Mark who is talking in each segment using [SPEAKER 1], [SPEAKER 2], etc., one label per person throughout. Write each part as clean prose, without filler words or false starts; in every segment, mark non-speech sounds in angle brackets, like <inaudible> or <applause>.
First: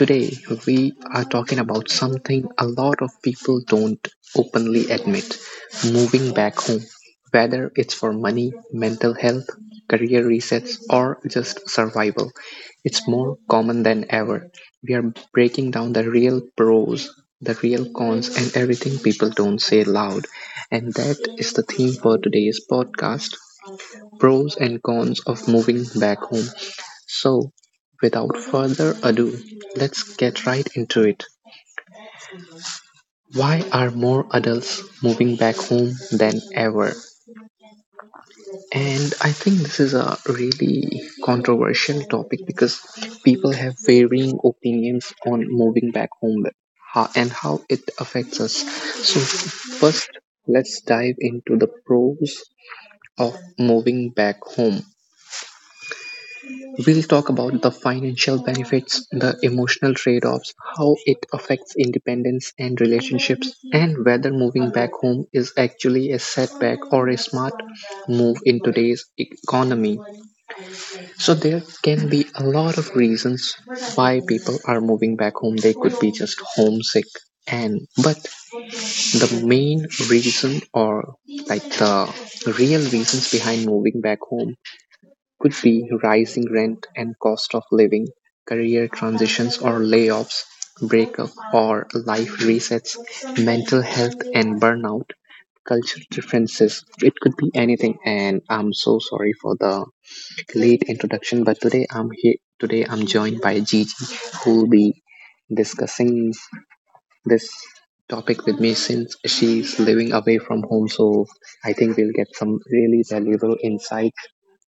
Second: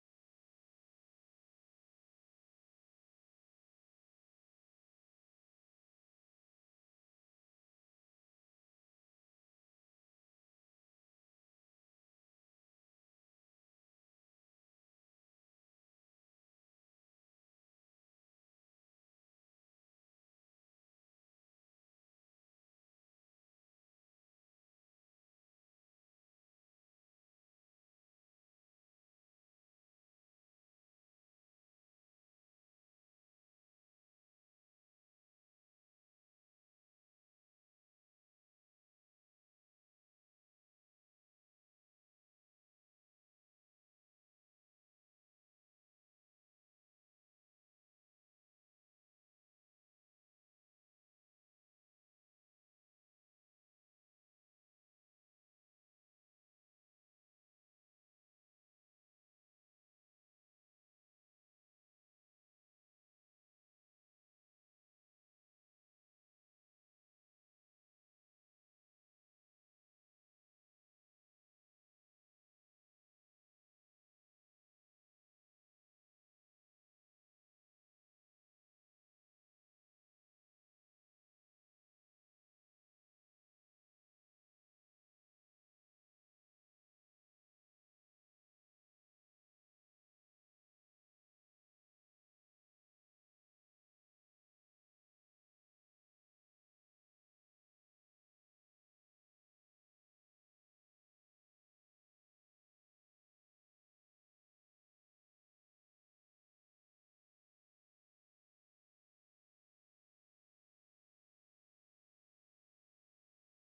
[SPEAKER 1] Today we are talking about something a lot of people don't openly admit: moving back home. Whether it's for money, mental health, career resets, or just survival, it's more common than ever. We are breaking down the real pros, the real cons, and everything people don't say loud. And that is the theme for today's podcast: pros and cons of moving back home. So, without further ado, let's get right into it. Why are more adults moving back home than ever? And I think this is a really controversial topic because people have varying opinions on moving back home and how it affects us. So, first, let's dive into the pros of moving back home. We'll talk about the financial benefits, the emotional trade-offs, how it affects independence and relationships, and whether moving back home is actually a setback or a smart move in today's economy. So there can be a lot of reasons why people are moving back home. They could be just homesick and but the main reason, or like the real reasons behind moving back home, could be rising rent and cost of living, career transitions or layoffs, breakup or life resets, mental health and burnout, cultural differences. It could be anything. And I'm so sorry for the late introduction, but today I'm here. Today I'm joined by Gigi, who will be discussing this topic with me since she's living away from home. So I think we'll get some really valuable insights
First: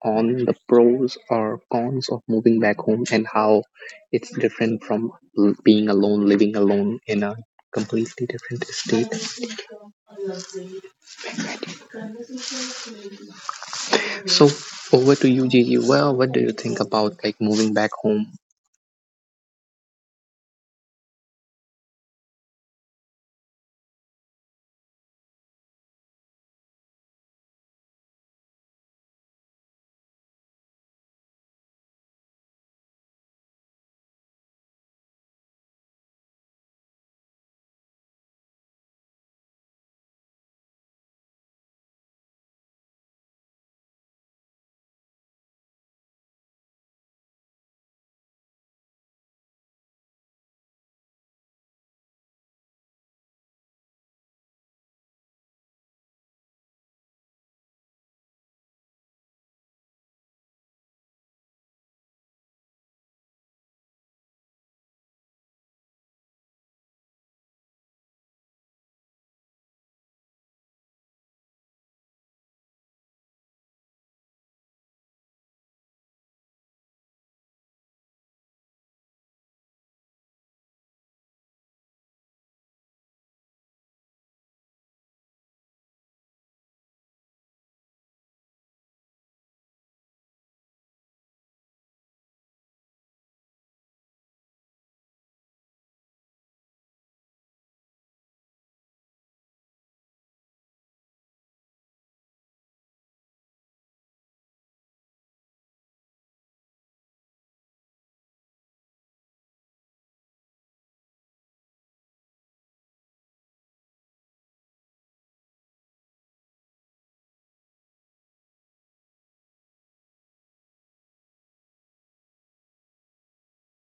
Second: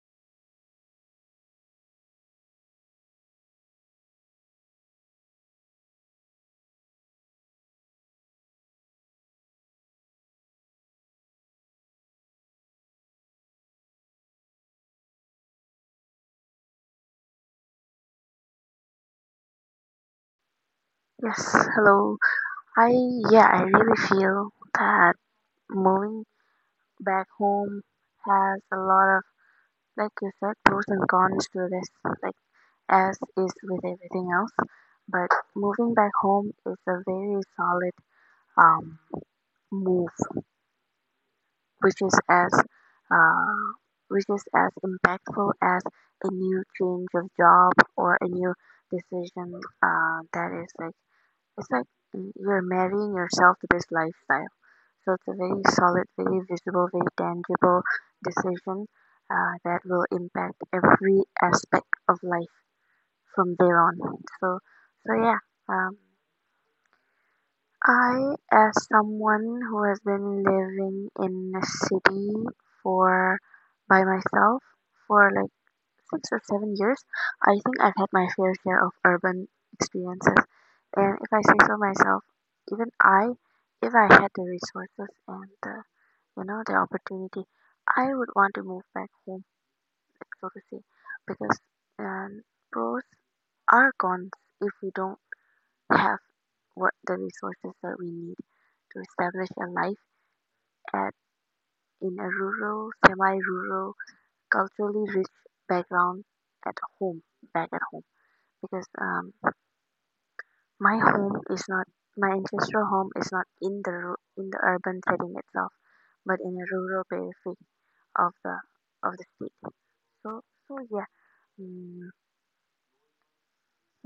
[SPEAKER 1] on the pros or cons of moving back home and how it's different from being alone, living alone in a completely different state. So over to you, Gigi. Well, what do you think about like moving back home?
[SPEAKER 2] Yes, hello. I yeah, I really feel that moving back home has a lot of, like you said, pros and cons to this, like as is with everything else. But moving back home is a very solid um move, which is as uh which is as impactful as a new change of job or a new decision that is like It's like you're marrying yourself to this lifestyle. So it's a very solid, very visible, very tangible decision, that will impact every aspect of life from there on. So, so yeah. Um, I, as someone who has been living in a city for, by myself, for like 6 or 7 years, I think I've had my fair share of urban experiences. And if I say so myself, even I, if I had the resources and the, the opportunity, I would want to move back home, so to say, because um, pros are cons if we don't have what the resources that we need to establish a life at, in a rural, semi-rural, culturally rich background at home, back at home. Because my home is not, my ancestral home is not in the in the urban setting itself, but in a rural periphery of the of the state. So so yeah, mm,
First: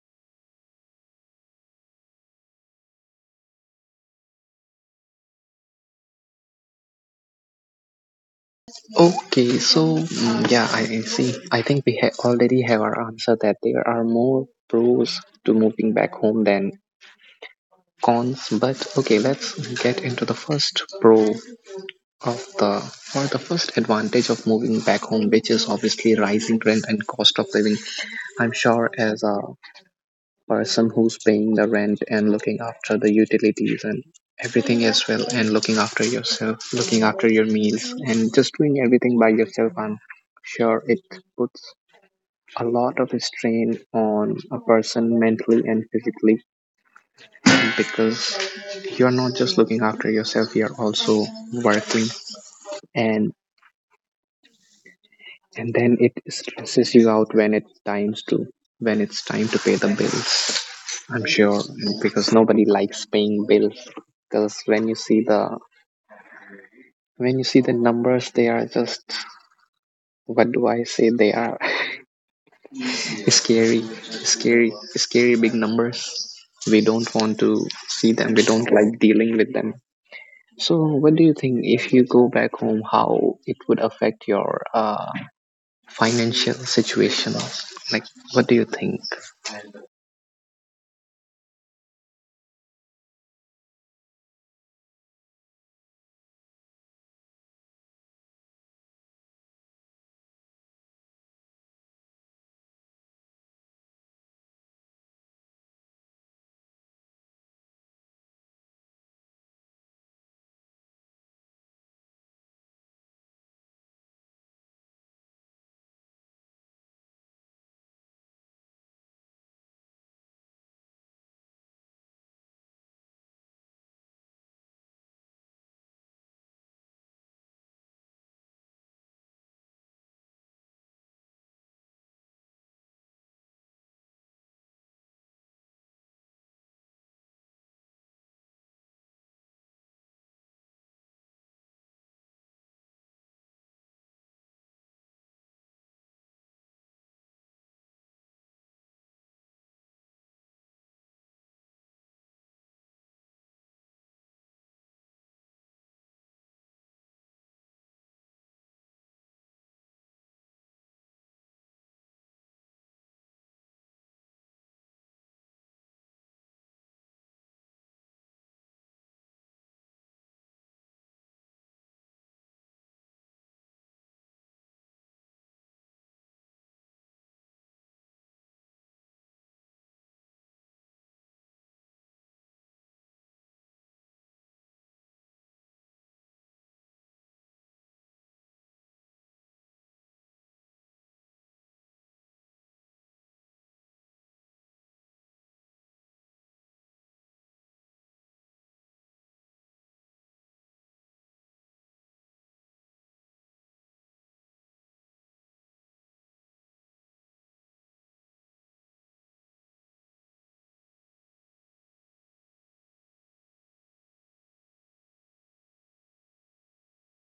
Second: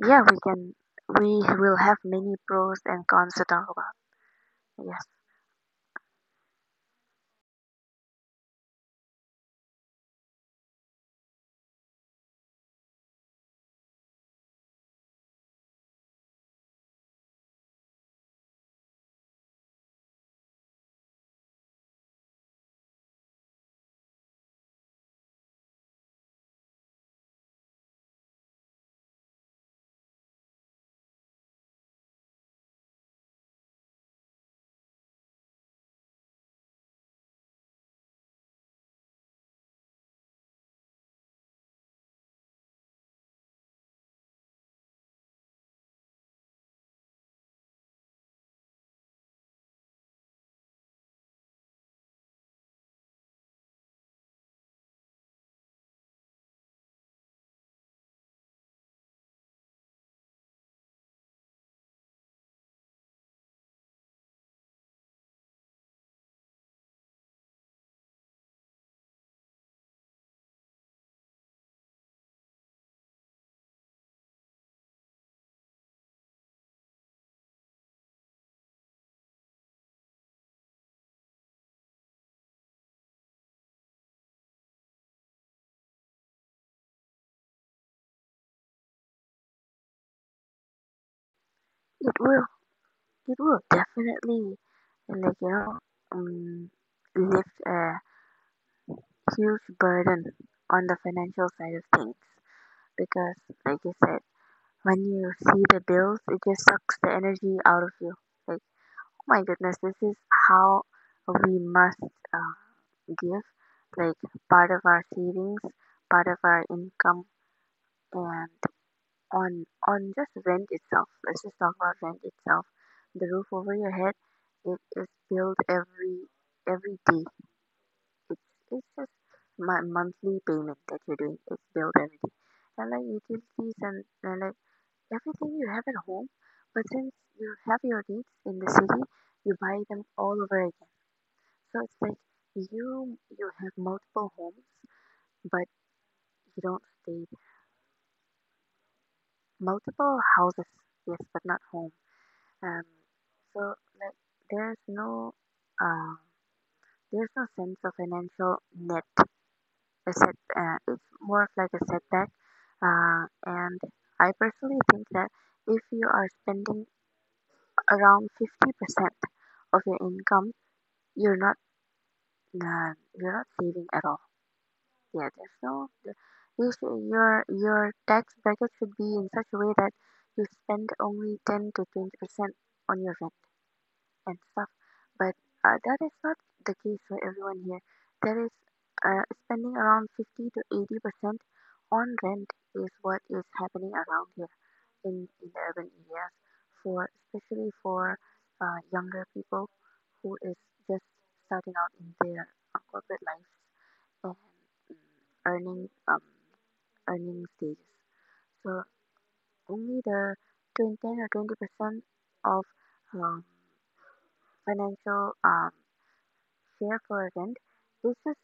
[SPEAKER 2] yeah, we will have many pros and cons to talk about. Yes,
[SPEAKER 1] Okay, so yeah, I see. I think we already have our answer that there are more pros to moving back home than cons. But okay, let's get into the first pro. Of the For the first advantage of moving back home, which is obviously rising rent and cost of living. I'm sure, as a person who's paying the rent and looking after the utilities and everything as well, and looking after yourself, looking after your meals, and just doing everything by yourself, I'm sure it puts a lot of strain on a person mentally and physically, because you're not just looking after yourself, you're also working, and and then it stresses you out when it times to when it's time to pay the bills, I'm sure, because nobody likes paying bills. Because when you see the, when you see the numbers, they are just, what do I say, they are <laughs> scary, scary, scary big numbers. We don't want to see them, we don't like dealing with them. So what do you think, if you go back home, how it would affect your financial situation, like, what do you think?
[SPEAKER 2] it will it will definitely, like you know um, lift a huge burden on the financial side of things, because, like you said, when you see the bills, it just sucks the energy out of you. Like, oh my goodness, this is how we must, give, like, part of our savings, part of our income, and on just rent itself. Let's just talk about rent itself. The roof over your head, it is billed every day. It's it's just my monthly payment that you're doing. It's billed every day, and like utilities and like everything you have at home, but since you have your needs in the city, you buy them all over again. So it's like you have multiple homes, but you don't stay there. Multiple houses, yes, but not home. Um, so, like, there's no uh, there's no sense of financial net. A set, it's more of like a setback. And I personally think that if you are spending around 50% of your income, you're not, you're not saving at all. Yeah, there's no the- you should, your tax bracket should be in such a way that you spend only 10 to 20% on your rent and stuff. But that is not the case for everyone here. There is, spending around 50 to 80% on rent is what is happening around here, in the urban areas, for, especially for, younger people who is just starting out in their corporate lives and earning, earning stages. So only the 20 or 20% of, um, financial, share for rent is just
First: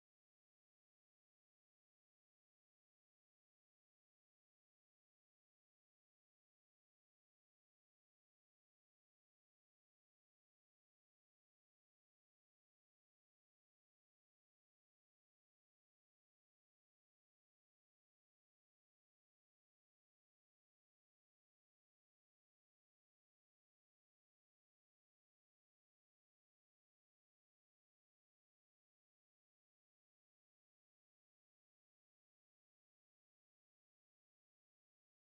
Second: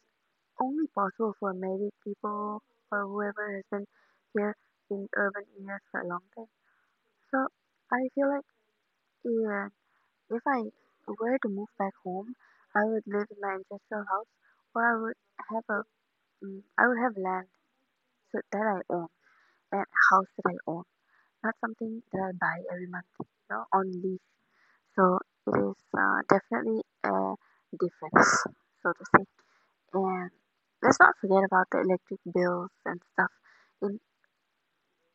[SPEAKER 2] only possible for married people or whoever has been here in urban areas for a long time. So I feel like, yeah, if I were to move back home, I would live in my ancestral house, or I would have a, mm, I would have land so that I own, and a house that I own, not something that I buy every month, you know, on lease. So it is, definitely a difference, so to say. And let's not forget about the electric bills and stuff, in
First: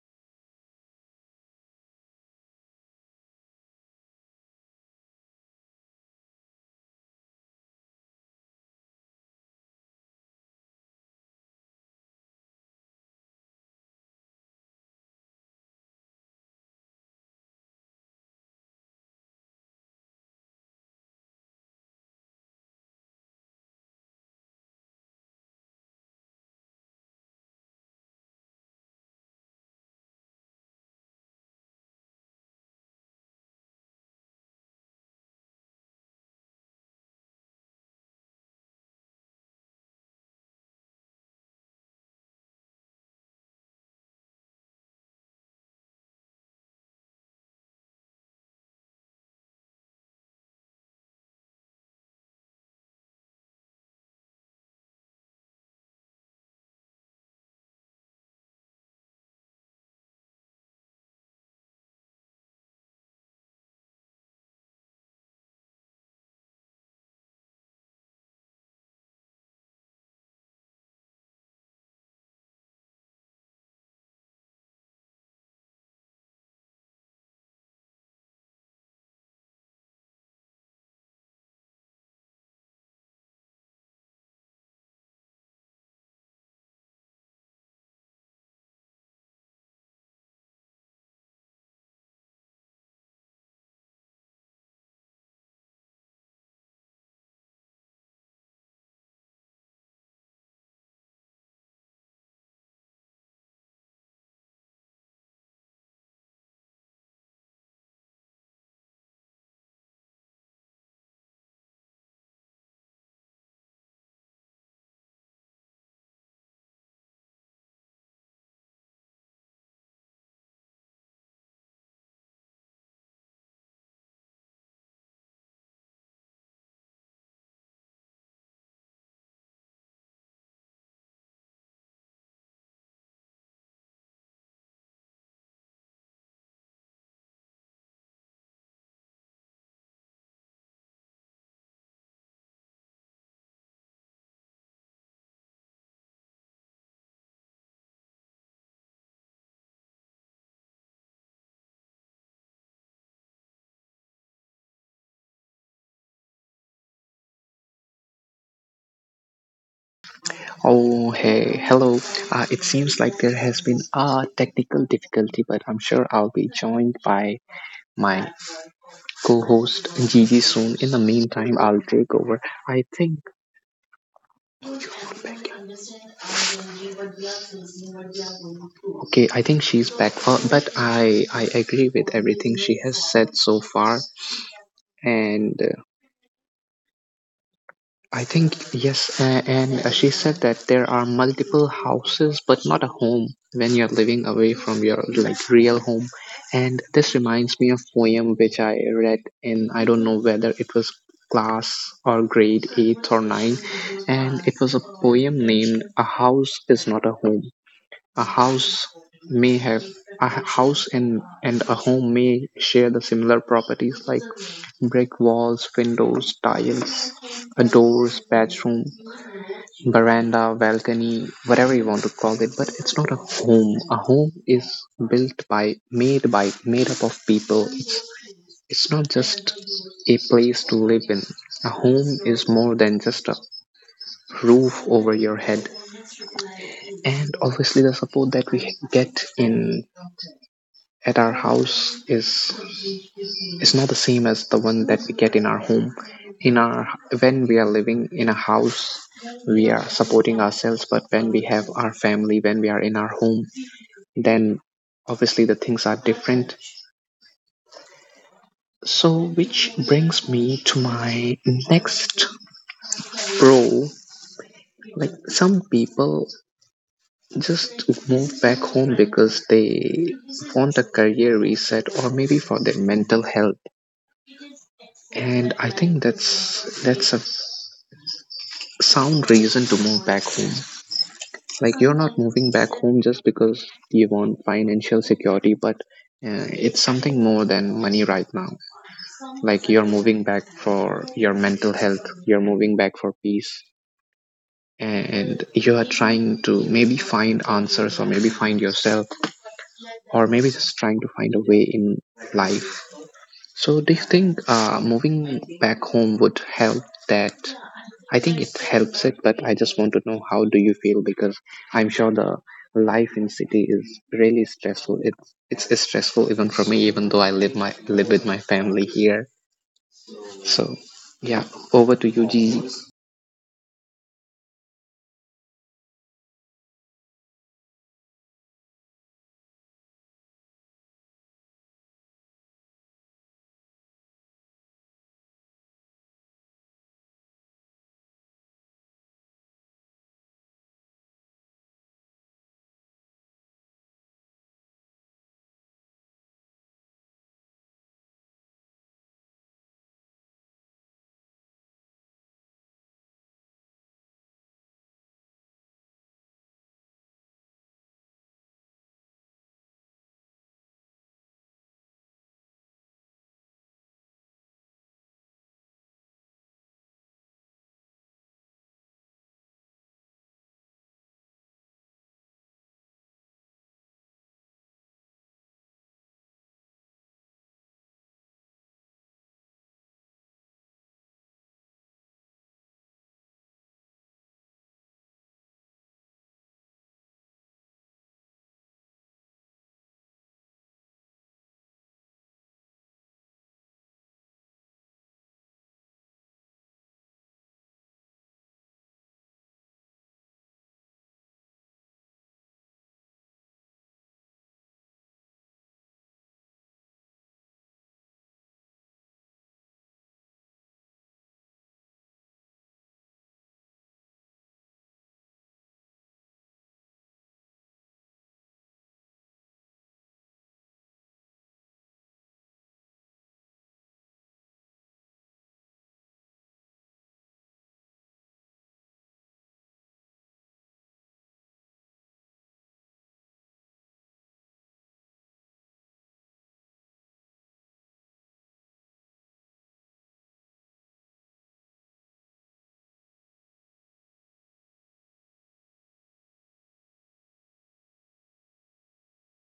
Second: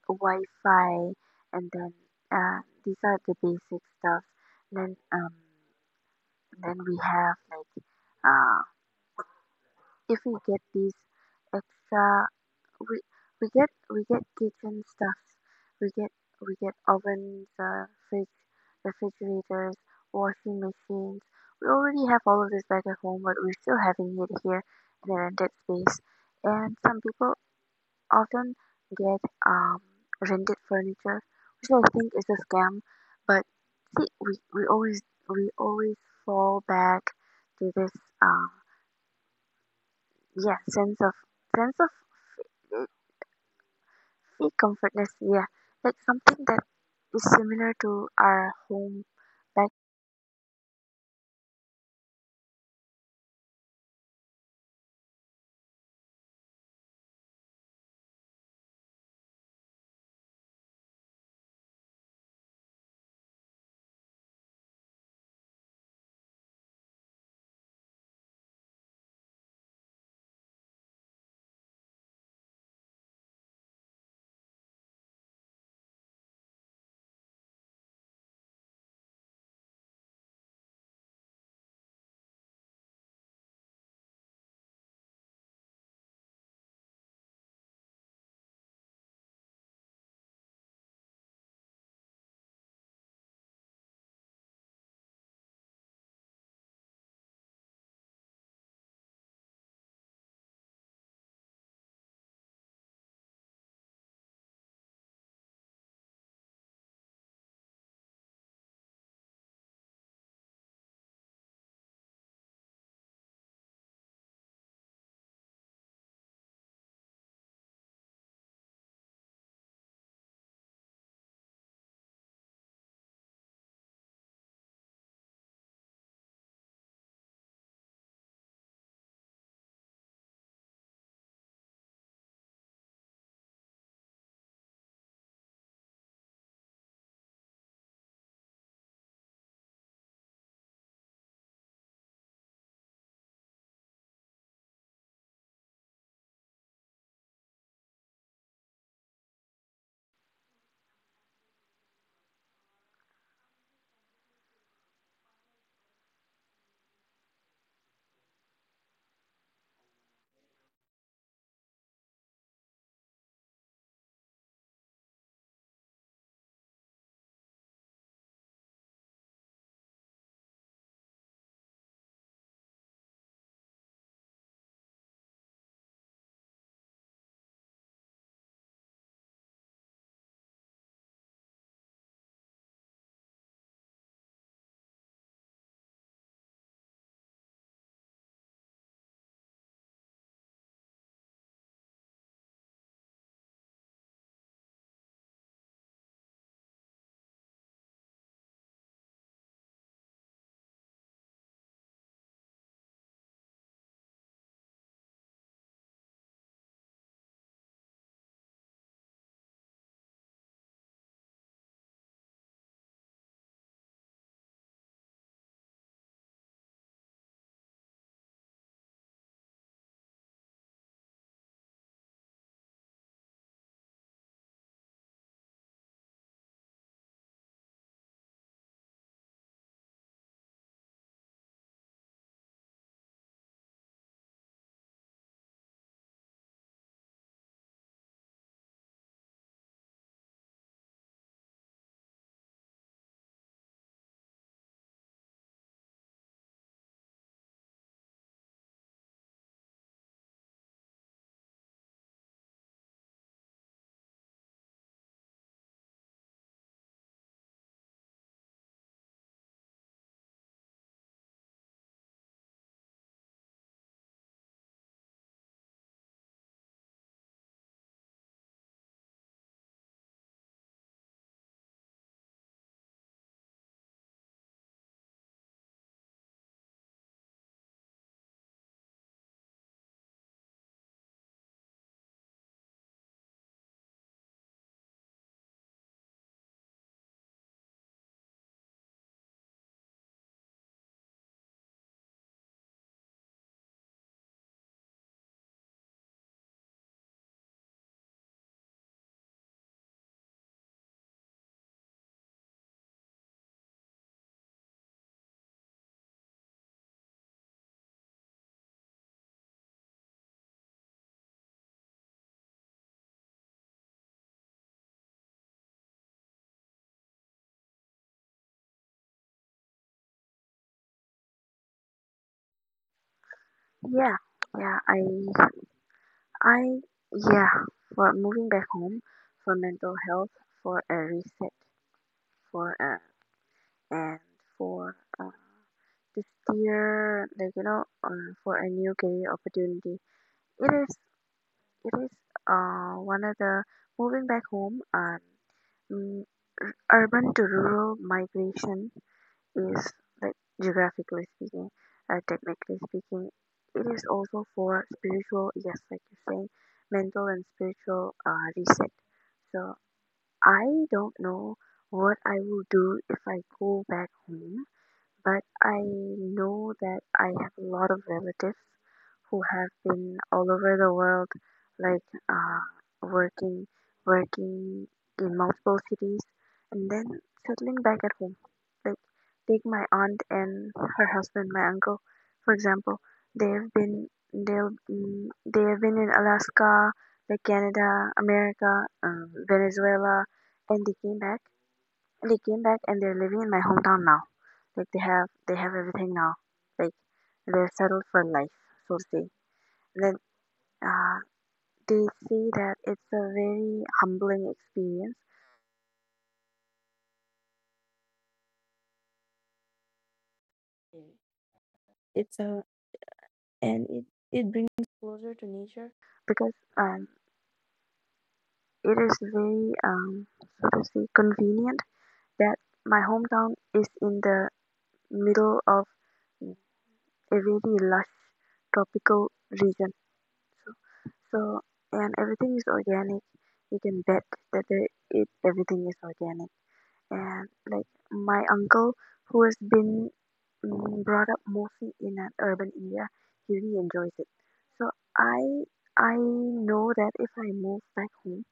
[SPEAKER 2] Wi-Fi, and then, these are the basic stuff. Then um, then we have like, uh if we get these extra, we we get kitchen stuffs, we get we get ovens, fridge, refrigerators, washing machines. We already have all of this back at home, but we're still having it here in a rented space. And some people often get um rented furniture, which I think is a scam. But see, we always fall back to this, um yeah, sense of, uh, sea comfortness. Yeah, like something that is similar to our home. But
[SPEAKER 1] Oh, hey, hello. It seems like there has been a technical difficulty, but I'm sure I'll be joined by my co host Gigi soon. In the meantime, I'll take over. I think, okay, I think she's back, but I agree with everything she has said so far. And I think yes, and she said that there are multiple houses, but not a home when you're living away from your like real home. And this reminds me of poem which I read in, I don't know whether it was class or grade eight or nine, and it was a poem named "A House Is Not a Home." A house may have a house, and a home may share the similar properties like brick walls, windows, tiles, a doors, bedroom, veranda, balcony, whatever you want to call it, but it's not a home. A home is built by made up of people. It's not just a place to live in. A home is more than just a roof over your head. And obviously the support that we get in at our house is not the same as the one that we get in our home, in our, when we are living in a house we are supporting ourselves. But when we have our family, when we are in our home, then obviously the things are different. So, which brings me to my next pro. Like, some people just move back home because they want a career reset or maybe for their mental health. And I think that's a sound reason to move back home. Like, you're not moving back home just because you want financial security, but it's something more than money right now. Like, you're moving back for your mental health, you're moving back for peace, and you are trying to maybe find answers or maybe find yourself or maybe just trying to find a way in life. So do you think moving back home would help that? I think it helps it, but I just want to know how do you feel, because I'm sure the life in city is really stressful. It's stressful even for me, even though I live my live with my family here. So yeah, over to you, Gigi.
[SPEAKER 2] yeah. yeah, I, I, yeah, for moving back home, for mental health, for a reset, for uh, and for to steer, like you know, for a new career opportunity. It is, it is, one of the, moving back home. Urban to rural migration is, like, geographically speaking, technically speaking, it is also for spiritual, yes, like you're saying, mental and spiritual reset. So I don't know what I will do if I go back home, but I know that I have a lot of relatives who have been all over the world, like, uh, working, working in multiple cities, and then settling back at home. Like, take my aunt and her husband, my uncle, for example. They have been in Alaska, like Canada, America, Venezuela, and they came back and they're living in my hometown now. Like, they have everything now. Like, they're settled for life, so to say. Then, uh, they say that it's a very humbling experience. Mm. It's a and it brings closer to nature, because um, it is very so to say convenient, that my hometown is in the middle of a very lush tropical region. So, so, and everything is organic. You can bet that the, it, everything is organic. And like my uncle, who has been, mm, brought up mostly in an urban area, he really enjoys it. So I I know that if I move back home,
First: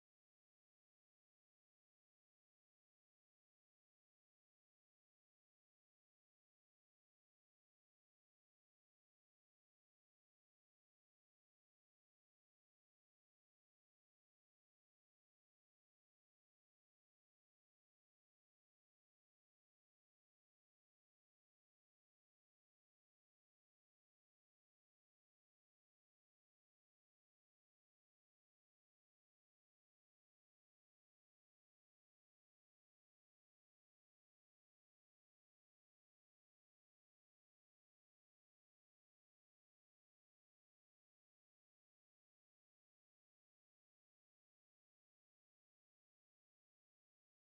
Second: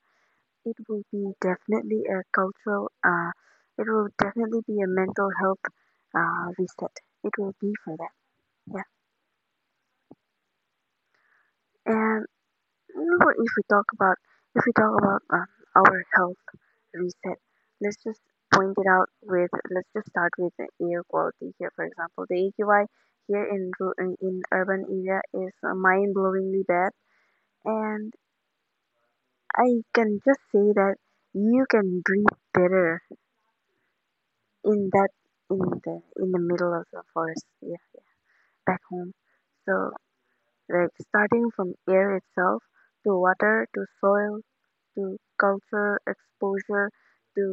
[SPEAKER 2] it will be definitely a cultural it will definitely be a mental health reset. It will be for that. Yeah. And, however, if we talk about, our health reset, let's just point it out with let's just start with the air quality here. For example, the AQI here in in urban area is, mind-blowingly bad, and I can just say that you can breathe better in that in the, in the middle of the forest, yeah, back home. So, like, starting from air itself, to water, to soil, to culture exposure, to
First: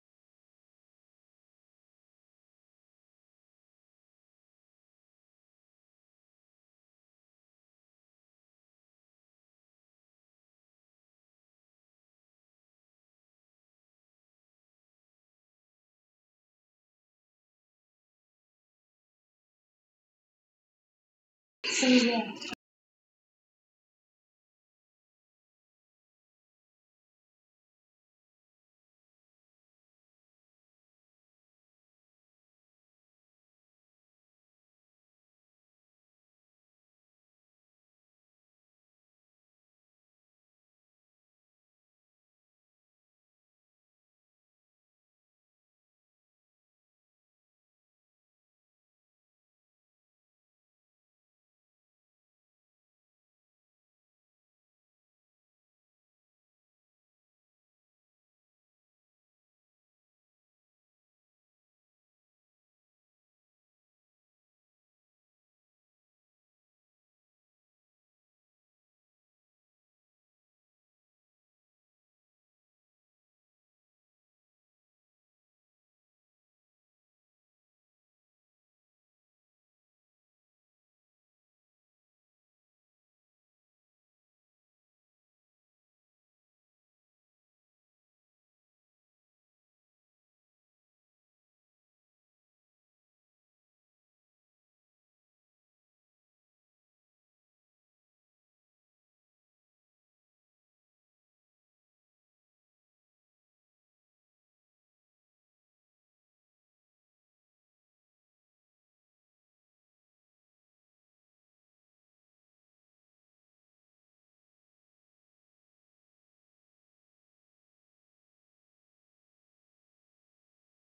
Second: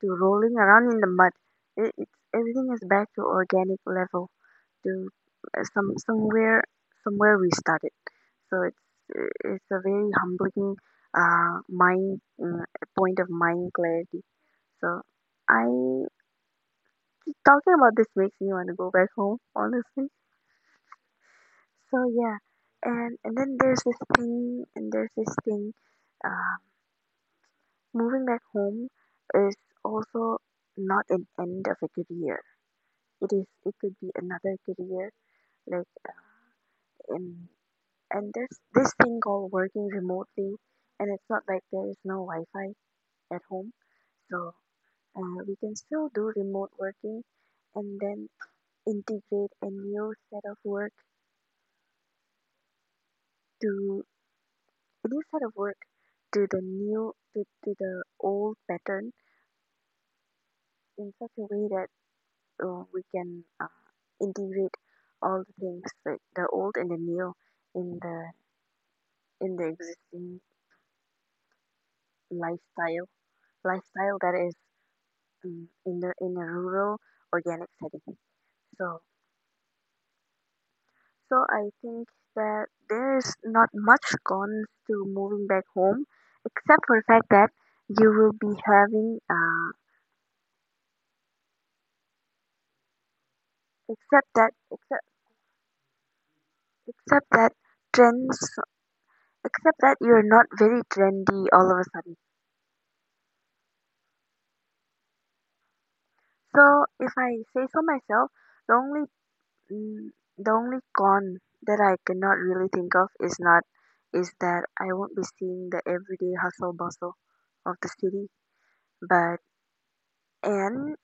[SPEAKER 2] to rolling around in the mud. It's, everything is back to organic level, to, somewhere, somewhere we started. So it's a very humbling, mind point of mind clarity. So I, talking about this makes me want to go back home honestly. So yeah, and then there's this thing, and there's this thing. Uh, Moving back home is also not an end of a career. It is, it could be another career, like, in, and there's this thing called working remotely, and it's not like there is no Wi-Fi at home. So we can still do remote working, and then integrate a new set of work to a new set of work to the new, to the old pattern, in such a way that we can, integrate all the things, like the old and the new, in the, in the existing lifestyle lifestyle, that is, in a rural organic setting. So, so I think that there is not much cons to moving back home, except for the fact that you will be having, except that except except that, trends you're not very trendy all of a sudden. So, if I say so myself, the only, mm, the only con that I cannot really think of is not, is that I won't be seeing the everyday hustle bustle of the city, but, and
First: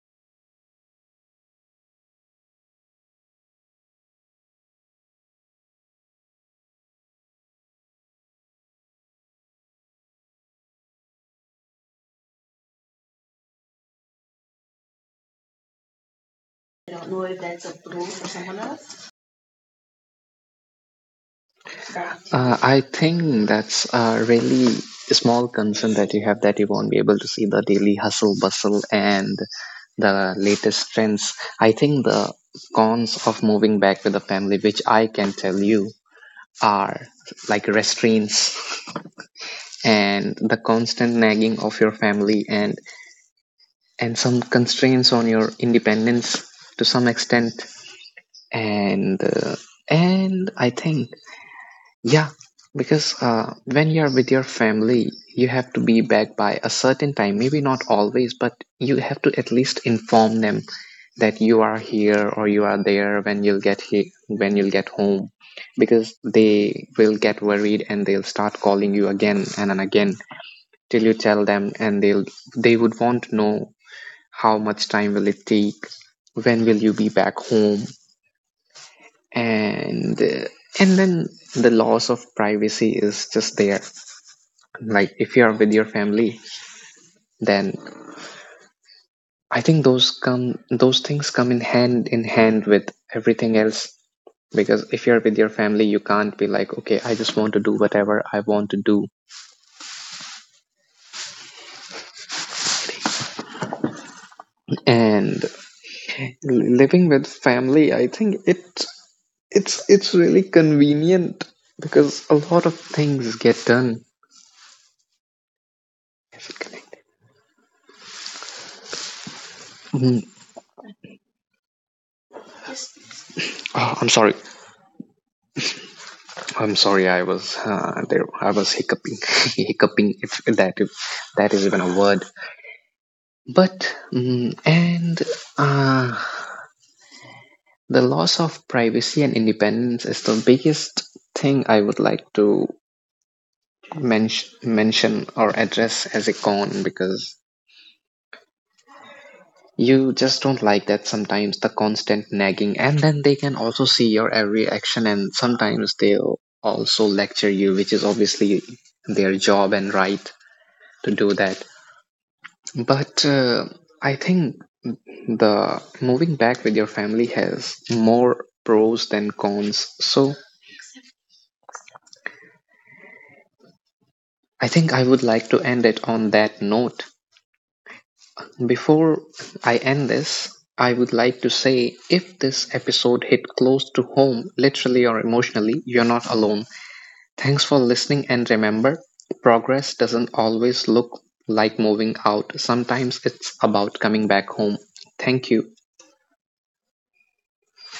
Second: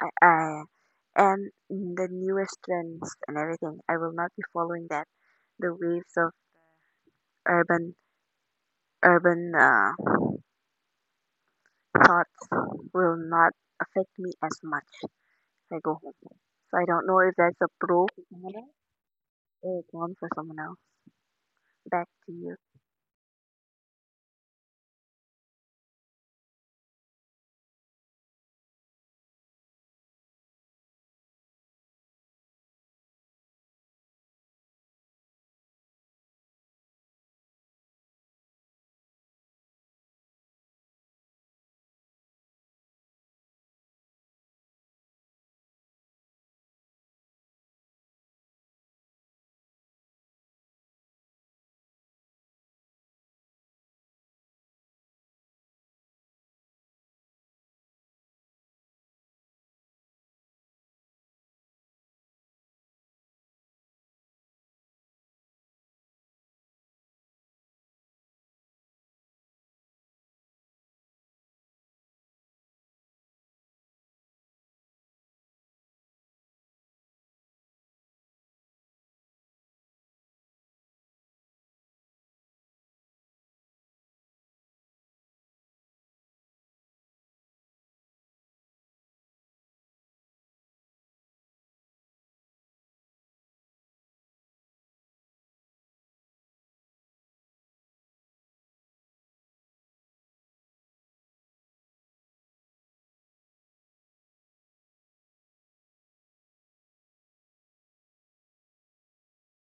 [SPEAKER 2] I and the newest trends and everything, I will not be following that. The waves of urban urban, thoughts will not affect me as much if I go home. So I don't know if that's a pro for someone else or a con for someone else. Back to you.
[SPEAKER 1] I think that's a really small concern that you have, that you won't be able to see the daily hustle bustle and the latest trends. I think the cons of moving back with the family, which I can tell you, are like restraints and the constant nagging of your family and some constraints on your independence to some extent and uh, and I think, yeah, because when you're with your family, you have to be back by a certain time. Maybe not always, but you have to at least inform them that you are here or you are there, when when you'll get home, because they will get worried and they'll start calling you again and again till you tell them, and they would want to know how much time will it take, when will you be back home, and uh, and then the loss of privacy is just there. Like, if you are with your family, then I think those come those things come in hand with everything else, because if you're with your family you can't be like, okay, I just want to do whatever I want to do. And living with family, I think it, it's really convenient, because a lot of things get done. Mm, oh, I'm sorry. I'm sorry, I was there. I was hiccuping, <laughs> hiccuping. If that is even a word. But and uh, the loss of privacy and independence is the biggest thing I would like to mention or address as a con, because you just don't like that sometimes, the constant nagging, and then they can also see your every action, and sometimes they'll also lecture you, which is obviously their job and right to do that. But I think the moving back with your family has more pros than cons. So I think I would like to end it on that note. Before I end this, I would like to say, if this episode hit close to home, literally or emotionally, you're not alone. Thanks for listening, and remember, progress doesn't always look like moving out. Sometimes it's about coming back home. Thank you.